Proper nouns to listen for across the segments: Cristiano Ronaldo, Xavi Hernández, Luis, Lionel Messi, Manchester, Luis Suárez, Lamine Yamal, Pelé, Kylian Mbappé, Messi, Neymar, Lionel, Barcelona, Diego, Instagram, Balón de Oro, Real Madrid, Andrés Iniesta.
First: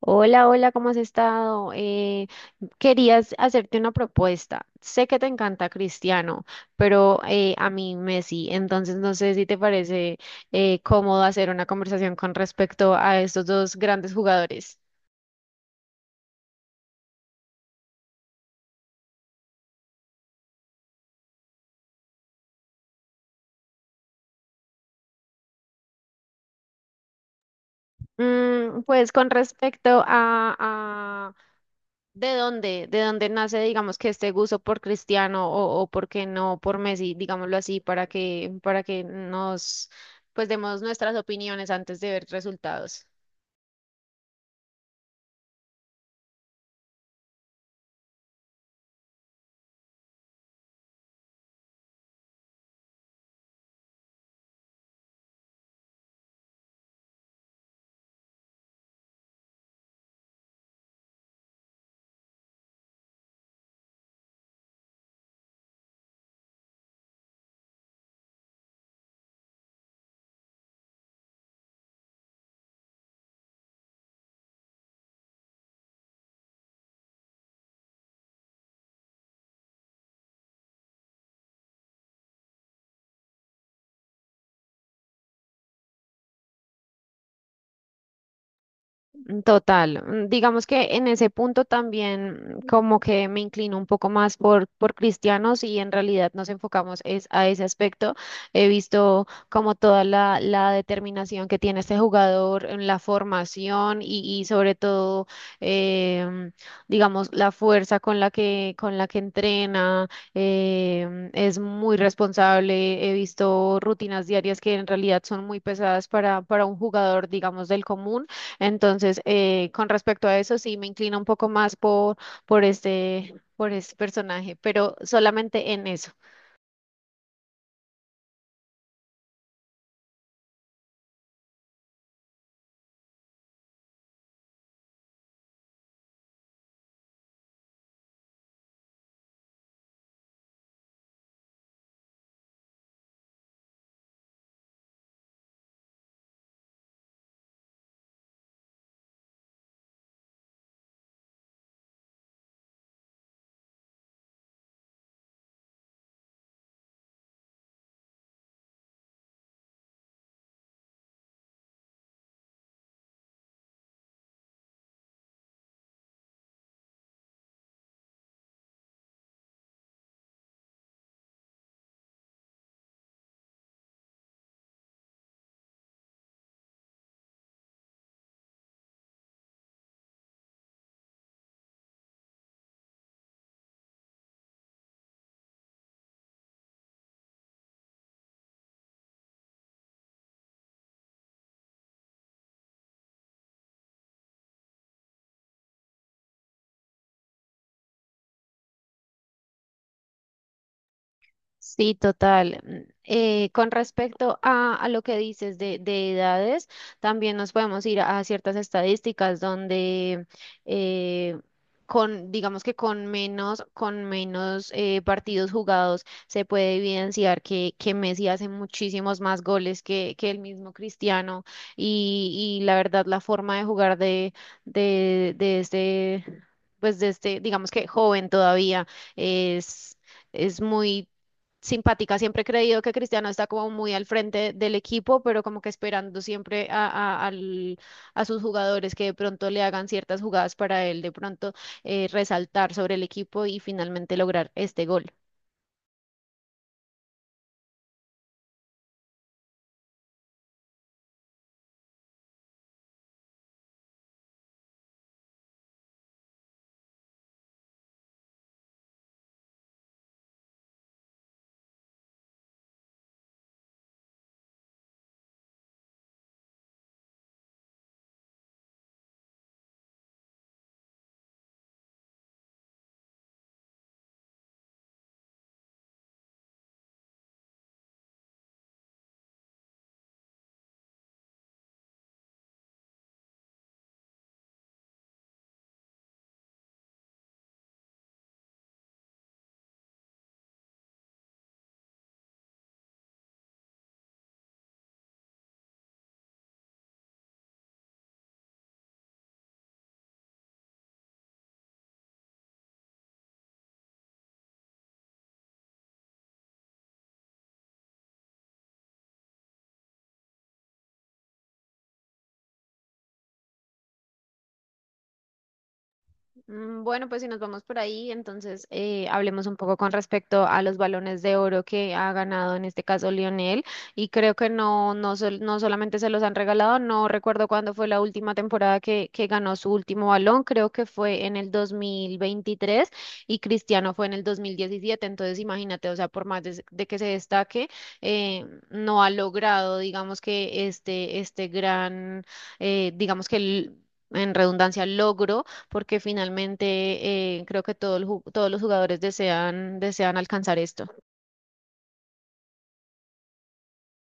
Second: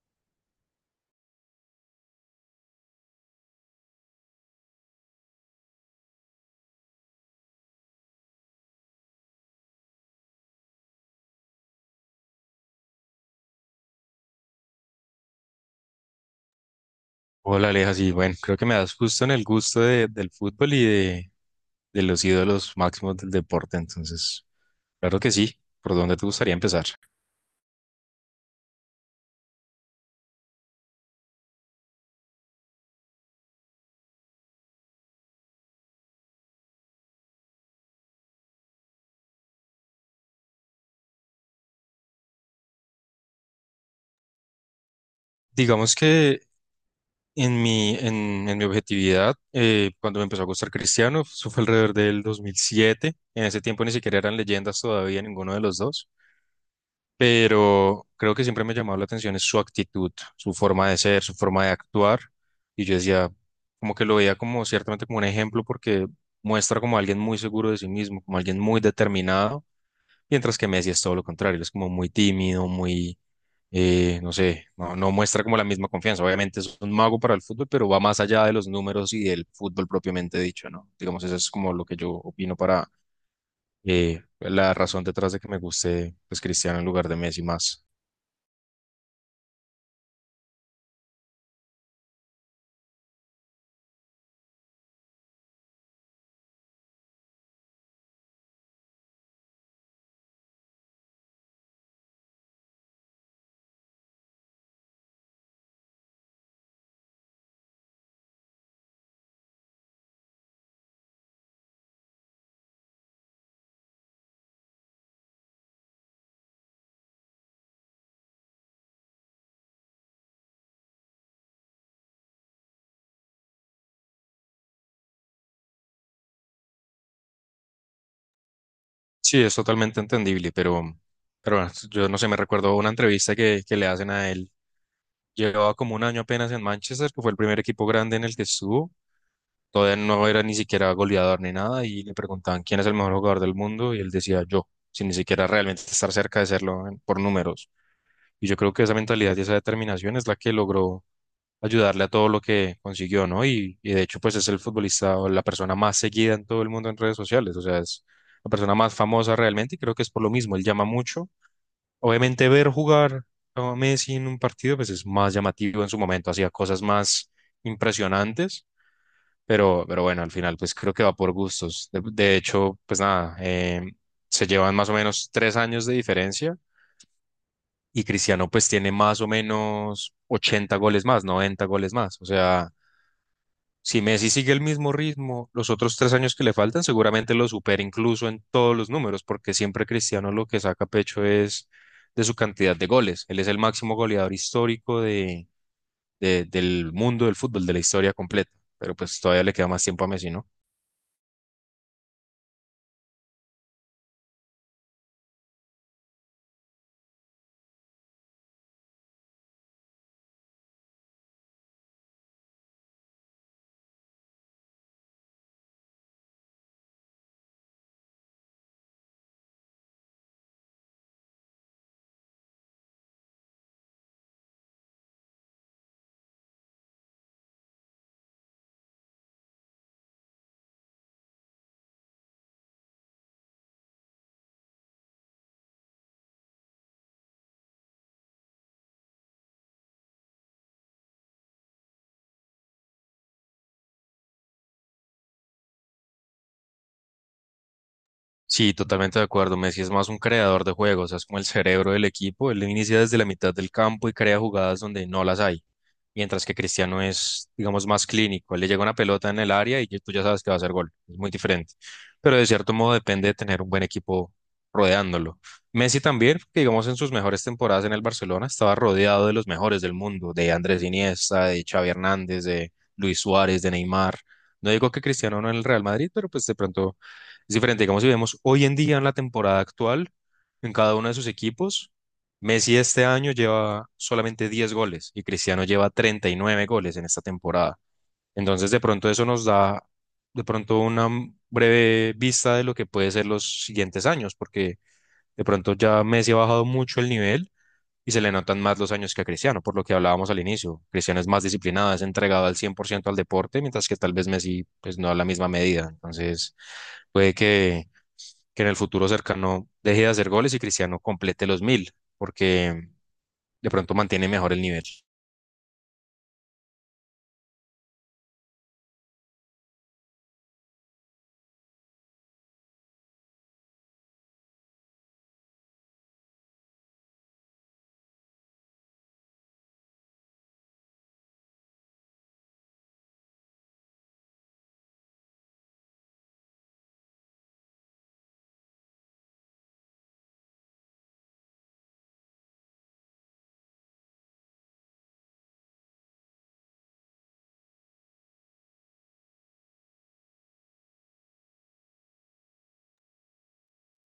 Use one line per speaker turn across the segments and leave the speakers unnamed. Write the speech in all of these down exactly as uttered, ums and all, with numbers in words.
Hola, hola, ¿cómo has estado? Eh, querías hacerte una propuesta. Sé que te encanta Cristiano, pero eh, a mí Messi, entonces no sé si te parece eh, cómodo hacer una conversación con respecto a estos dos grandes jugadores.
Hola Aleja, sí, bueno, creo que me das justo en el gusto de- del fútbol y de, de los ídolos máximos del deporte, entonces, claro que sí, ¿por dónde te gustaría empezar?
Mm, pues con respecto a, a de dónde, de dónde nace, digamos, que este gusto por Cristiano o, o por qué no por Messi, digámoslo así, para que, para que nos pues demos nuestras opiniones antes de ver resultados.
Digamos que en mi, en, en mi objetividad, eh, cuando me empezó a gustar Cristiano, eso fue alrededor del dos mil siete. En ese tiempo ni siquiera eran leyendas todavía ninguno de los dos, pero creo que siempre me ha llamado la atención es su actitud, su forma de ser, su forma de actuar. Y yo decía, como que lo veía como ciertamente como un ejemplo porque muestra como alguien muy seguro de sí mismo, como alguien muy determinado, mientras que Messi es todo lo contrario, él es como muy tímido, muy, eh, no sé, no, no muestra como la misma confianza. Obviamente es un mago para el fútbol, pero va más allá de los números y del fútbol propiamente dicho, ¿no? Digamos, eso es como lo que yo opino para... eh, la razón detrás de que me guste pues Cristiano en lugar de Messi más.
mm, Total, mm, digamos que en ese punto también mm, como que me inclino un poco más por, por cristianos y en realidad nos enfocamos es a ese aspecto. He visto como toda la, la determinación que tiene este jugador en la formación y, y sobre todo, em, digamos, la fuerza con la que, con la que entrena, em, es muy responsable. He visto rutinas diarias que en realidad son muy pesadas para, para un jugador, digamos, del común. Entonces, eh, con respecto a eso, sí me inclino un poco más por, por este, por este personaje, pero solamente en eso.
Sí, es totalmente entendible, pero, pero bueno, yo no sé, me recuerdo una entrevista que, que le hacen a él. Llevaba como un año apenas en Manchester, que fue el primer equipo grande en el que estuvo. Todavía no era ni siquiera goleador ni nada, y le preguntaban quién es el mejor jugador del mundo, y él decía yo, sin ni siquiera realmente estar cerca de serlo en- por números. Y yo creo que esa mentalidad y esa determinación es la que logró ayudarle a todo lo que consiguió, ¿no? Y, y de hecho, pues es el futbolista o la persona más seguida en todo el mundo en redes sociales, o sea, es la persona más famosa realmente y creo que es por lo mismo, él llama mucho. Obviamente ver jugar a Messi en un partido, pues es más llamativo en su momento, hacía cosas más impresionantes, pero, pero bueno, al final, pues creo que va por gustos. De, de hecho, pues nada, eh, se llevan más o menos tres años de diferencia. Y Cristiano pues tiene más o menos ochenta goles más, noventa goles más. O sea, si Messi sigue el mismo ritmo, los otros tres años que le faltan seguramente lo supera incluso en todos los números, porque siempre Cristiano lo que saca pecho es de su cantidad de goles. Él es el máximo goleador histórico de, de- del mundo del fútbol, de la historia completa, pero pues todavía le queda más tiempo a Messi, ¿no?
Sí, total. Mm, eh, con respecto a, a lo que dices de, de edades, también nos podemos ir a, a ciertas estadísticas donde eh, con, digamos que con menos, con menos eh, partidos jugados se puede evidenciar que, que Messi hace muchísimos más goles que, que el mismo Cristiano y, y la verdad la forma de jugar de, de, de este, pues de este, digamos que joven todavía es es muy simpática. Siempre he creído que Cristiano está como muy al frente del equipo, pero como que esperando siempre a, a- al- a sus jugadores que de pronto le hagan ciertas jugadas para él de pronto eh, resaltar sobre el equipo y finalmente lograr este gol.
Sí, totalmente de acuerdo. Messi es más un creador de juegos, es como el cerebro del equipo. Él inicia desde la mitad del campo y crea jugadas donde no las hay, mientras que Cristiano es, digamos, más clínico. Él le llega una pelota en el área y tú ya sabes que va a hacer gol. Es muy diferente. Pero de cierto modo depende de tener un buen equipo rodeándolo. Messi también, que digamos en sus mejores temporadas en el Barcelona, estaba rodeado de los mejores del mundo, de Andrés Iniesta, de Xavi Hernández, de Luis Suárez, de Neymar. No digo que Cristiano no en el Real Madrid, pero pues de pronto es diferente. Digamos, si vemos hoy en día en la temporada actual, en cada uno de sus equipos. Messi este año lleva solamente diez goles y Cristiano lleva treinta y nueve goles en esta temporada. Entonces, de pronto eso nos da de pronto una m- breve vista de lo que puede ser los siguientes años, porque de pronto ya Messi ha bajado mucho el nivel y se le notan más los años que a Cristiano, por lo que hablábamos al inicio. Cristiano es más disciplinado, es entregado al cien por ciento al deporte, mientras que tal vez Messi pues no a la misma medida. Entonces, puede que que en el futuro cercano deje de hacer goles y Cristiano complete los mil, porque de pronto mantiene mejor el nivel.
Mm, Bueno, pues si nos vamos por ahí, entonces eh, hablemos un poco con respecto a los balones de oro que ha ganado en este caso Lionel. Y creo que no, no, sol- no solamente se los han regalado, no recuerdo cuándo fue la última temporada que, que ganó su último balón, creo que fue en el dos mil veintitrés y Cristiano fue en el dos mil diecisiete. Entonces imagínate, o sea, por más de, de que se destaque, eh, no ha logrado, digamos que este, este gran, eh, digamos que... el- en redundancia, logro, porque finalmente eh, creo que todo el ju- todos los jugadores desean, desean alcanzar esto.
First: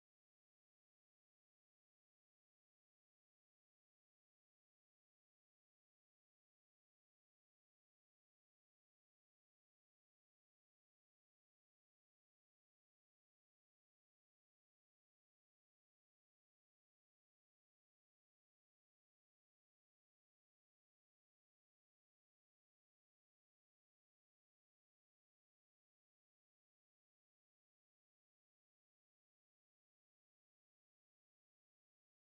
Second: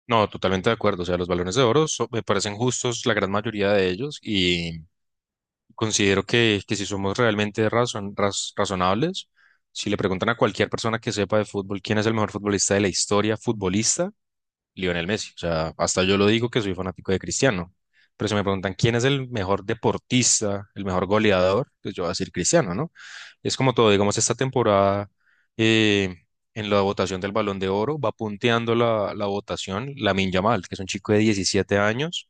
No, totalmente de acuerdo. O sea, los balones de oro so- me parecen justos la gran mayoría de ellos y considero que, que si somos realmente razon- raz- razonables, si le preguntan a cualquier persona que sepa de fútbol quién es el mejor futbolista de la historia futbolista, Lionel Messi. O sea, hasta yo lo digo que soy fanático de Cristiano. Pero si me preguntan quién es el mejor deportista, el mejor goleador, pues yo voy a decir Cristiano, ¿no? Es como todo, digamos, esta temporada eh, en la votación del Balón de Oro va punteando la, la votación Lamine Yamal, que es un chico de diecisiete años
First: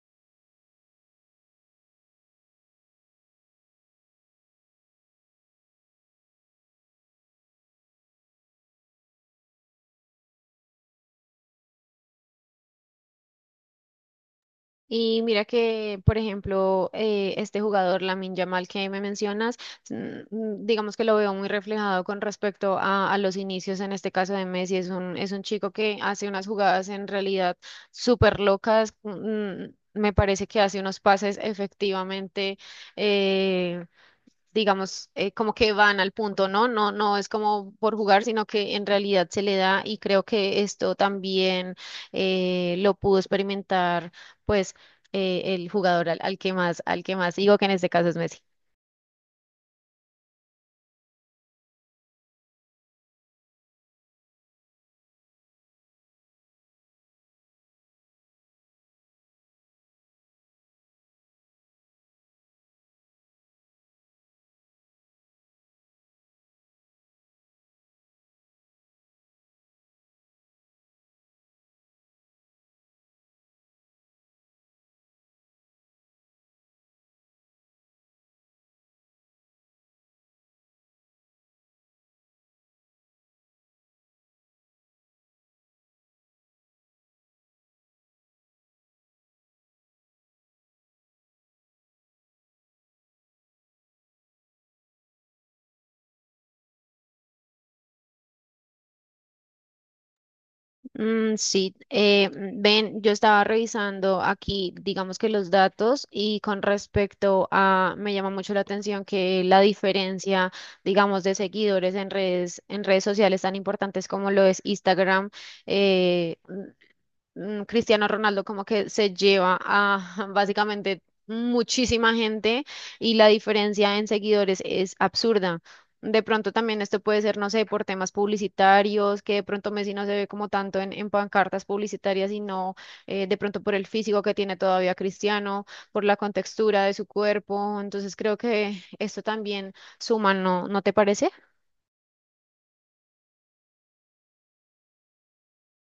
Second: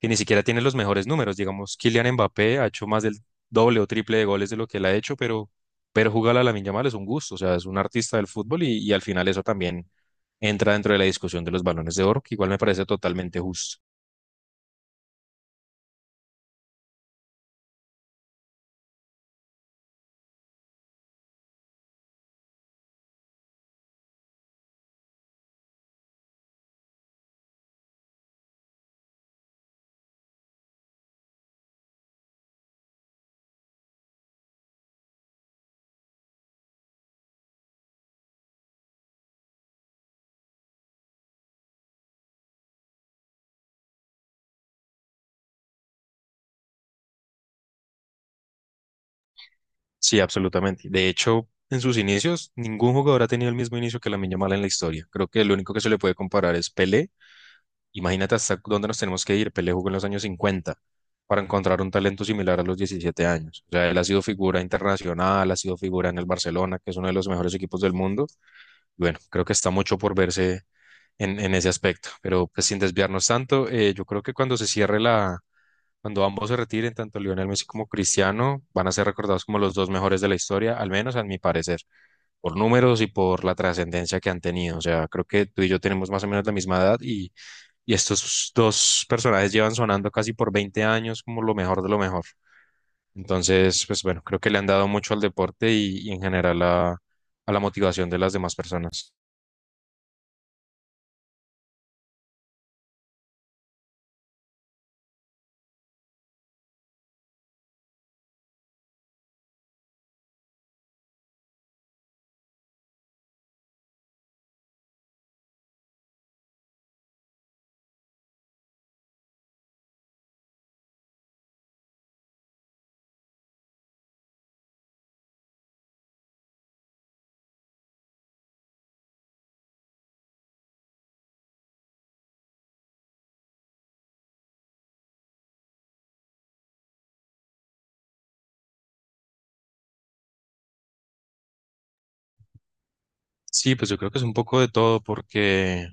que ni siquiera tiene los mejores números. Digamos, Kylian Mbappé ha hecho más del doble o triple de goles de lo que él ha hecho, pero, pero jugar a Lamine mal es un gusto, o sea, es un artista del fútbol y, y al final eso también entra dentro de la discusión de los balones de oro, que igual me parece totalmente justo.
Y mira que, por ejemplo, eh, este jugador, Lamine Yamal, que me mencionas, mm, mm, digamos que lo veo muy reflejado con respecto a, a los inicios, en este caso de Messi. Es un, es un chico que hace unas jugadas en realidad súper locas. mm, Me parece que hace unos pases efectivamente eh, digamos, eh, como que van al punto, ¿no? No, no es como por jugar, sino que en realidad se le da y creo que esto también eh, lo pudo experimentar, pues, eh, el jugador al, al que más, al que más digo que en este caso es Messi.
Sí, absolutamente. De hecho, en sus inicios, ningún jugador ha tenido el mismo inicio que Lamine mal en la historia. Creo que lo único que se le puede comparar es Pelé. Imagínate hasta dónde nos tenemos que ir. Pelé jugó en los años cincuenta para encontrar un talento similar a los diecisiete años. O sea, él ha sido figura internacional, ha sido figura en el Barcelona, que es uno de los mejores equipos del mundo. Bueno, creo que está mucho por verse en, en ese aspecto, pero pues sin desviarnos tanto, eh, yo creo que cuando se cierre la, cuando ambos se retiren, tanto Lionel Messi como Cristiano, van a ser recordados como los dos mejores de la historia, al menos a mi parecer, por números y por la trascendencia que han tenido. O sea, creo que tú y yo tenemos más o menos la misma edad y y estos dos personajes llevan sonando casi por veinte años como lo mejor de lo mejor. Entonces, pues bueno, creo que le han dado mucho al deporte y, y en general a, a la motivación de las demás personas.
Mm, sí, eh, mm, ven, yo estaba revisando aquí, digamos que los datos y con respecto a, me llama mucho la atención que la diferencia, digamos, de seguidores en redes, en redes sociales tan importantes como lo es Instagram, eh, mm, Cristiano Ronaldo como que se lleva a básicamente muchísima gente y la diferencia en seguidores es absurda. De pronto también esto puede ser, no sé, por temas publicitarios, que de pronto Messi no se ve como tanto en, en pancartas publicitarias, sino eh, de pronto por el físico que tiene todavía Cristiano, por la contextura de su cuerpo. Entonces creo que esto también suma, ¿no? ¿No te parece?
Sí, pues yo creo que es un poco de todo porque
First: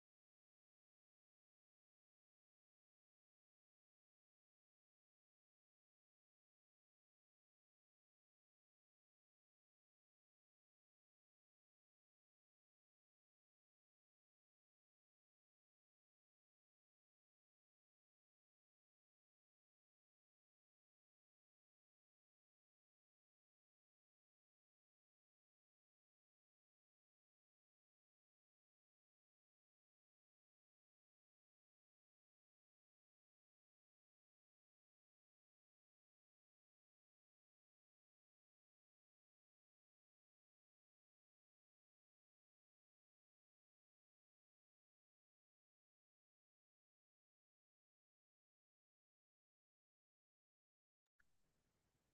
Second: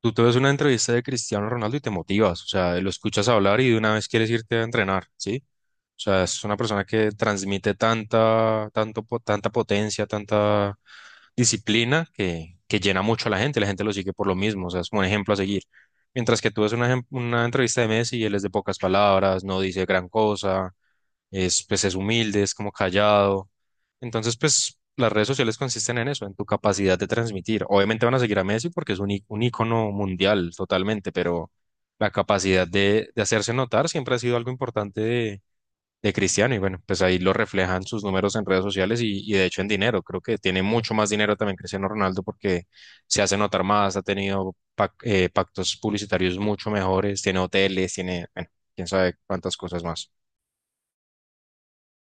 tú te ves una entrevista de Cristiano Ronaldo y te motivas, o sea, lo escuchas hablar y de una vez quieres irte a entrenar, ¿sí? O sea, es una persona que transmite tanta, tanto, po- tanta potencia, tanta disciplina que, que llena mucho a la gente, la gente lo sigue por lo mismo, o sea, es como un ejemplo a seguir. Mientras que tú ves una, ejem- una entrevista de Messi, él es de pocas palabras, no dice gran cosa, es, pues es humilde, es como callado. Entonces, pues las redes sociales consisten en eso, en tu capacidad de transmitir. Obviamente van a seguir a Messi porque es un, í- un ícono mundial totalmente, pero la capacidad de, de hacerse notar siempre ha sido algo importante de Cristiano y bueno, pues ahí lo reflejan sus números en redes sociales y, y de hecho en dinero. Creo que tiene mucho más dinero también Cristiano Ronaldo porque se hace notar más, ha tenido pac- eh, pactos publicitarios mucho mejores, tiene hoteles, tiene, bueno, quién sabe cuántas cosas más.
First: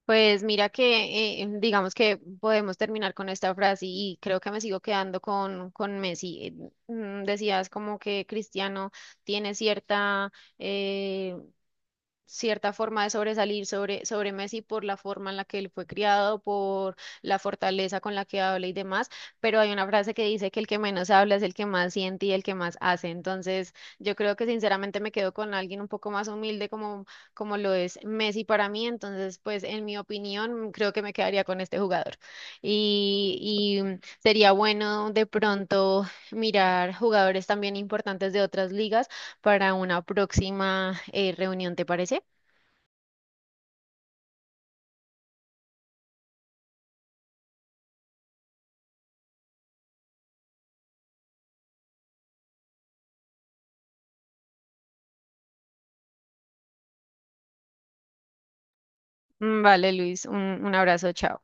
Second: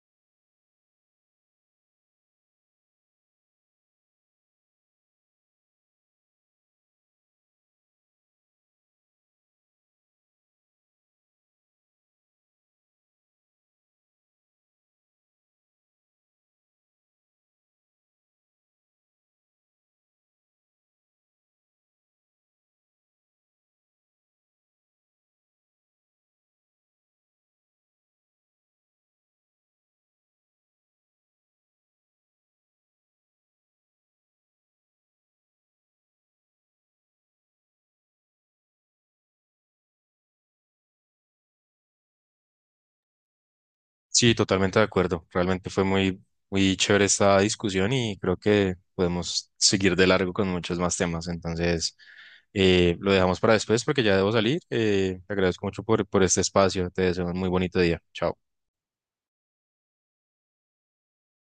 Pues mira que eh, digamos que podemos terminar con esta frase y creo que me sigo quedando con, con Messi. Eh, mm, Decías como que Cristiano tiene cierta eh, cierta forma de sobresalir sobre, sobre Messi por la forma en la que él fue criado, por la fortaleza con la que habla y demás, pero hay una frase que dice que el que menos habla es el que más siente y el que más hace. Entonces, yo creo que sinceramente me quedo con alguien un poco más humilde como, como lo es Messi para mí. Entonces, pues en mi opinión, creo que me quedaría con este jugador. Y, y sería bueno de pronto mirar jugadores también importantes de otras ligas para una próxima eh, reunión, ¿te parece?
Sí, totalmente de acuerdo. Realmente fue muy, muy chévere esta discusión y creo que podemos seguir de largo con muchos más temas. Entonces, eh, lo dejamos para después porque ya debo salir. Eh, te agradezco mucho por, por este espacio. Te deseo un muy bonito día. Chao.
Mm, Vale, Luis, un, un abrazo, chao.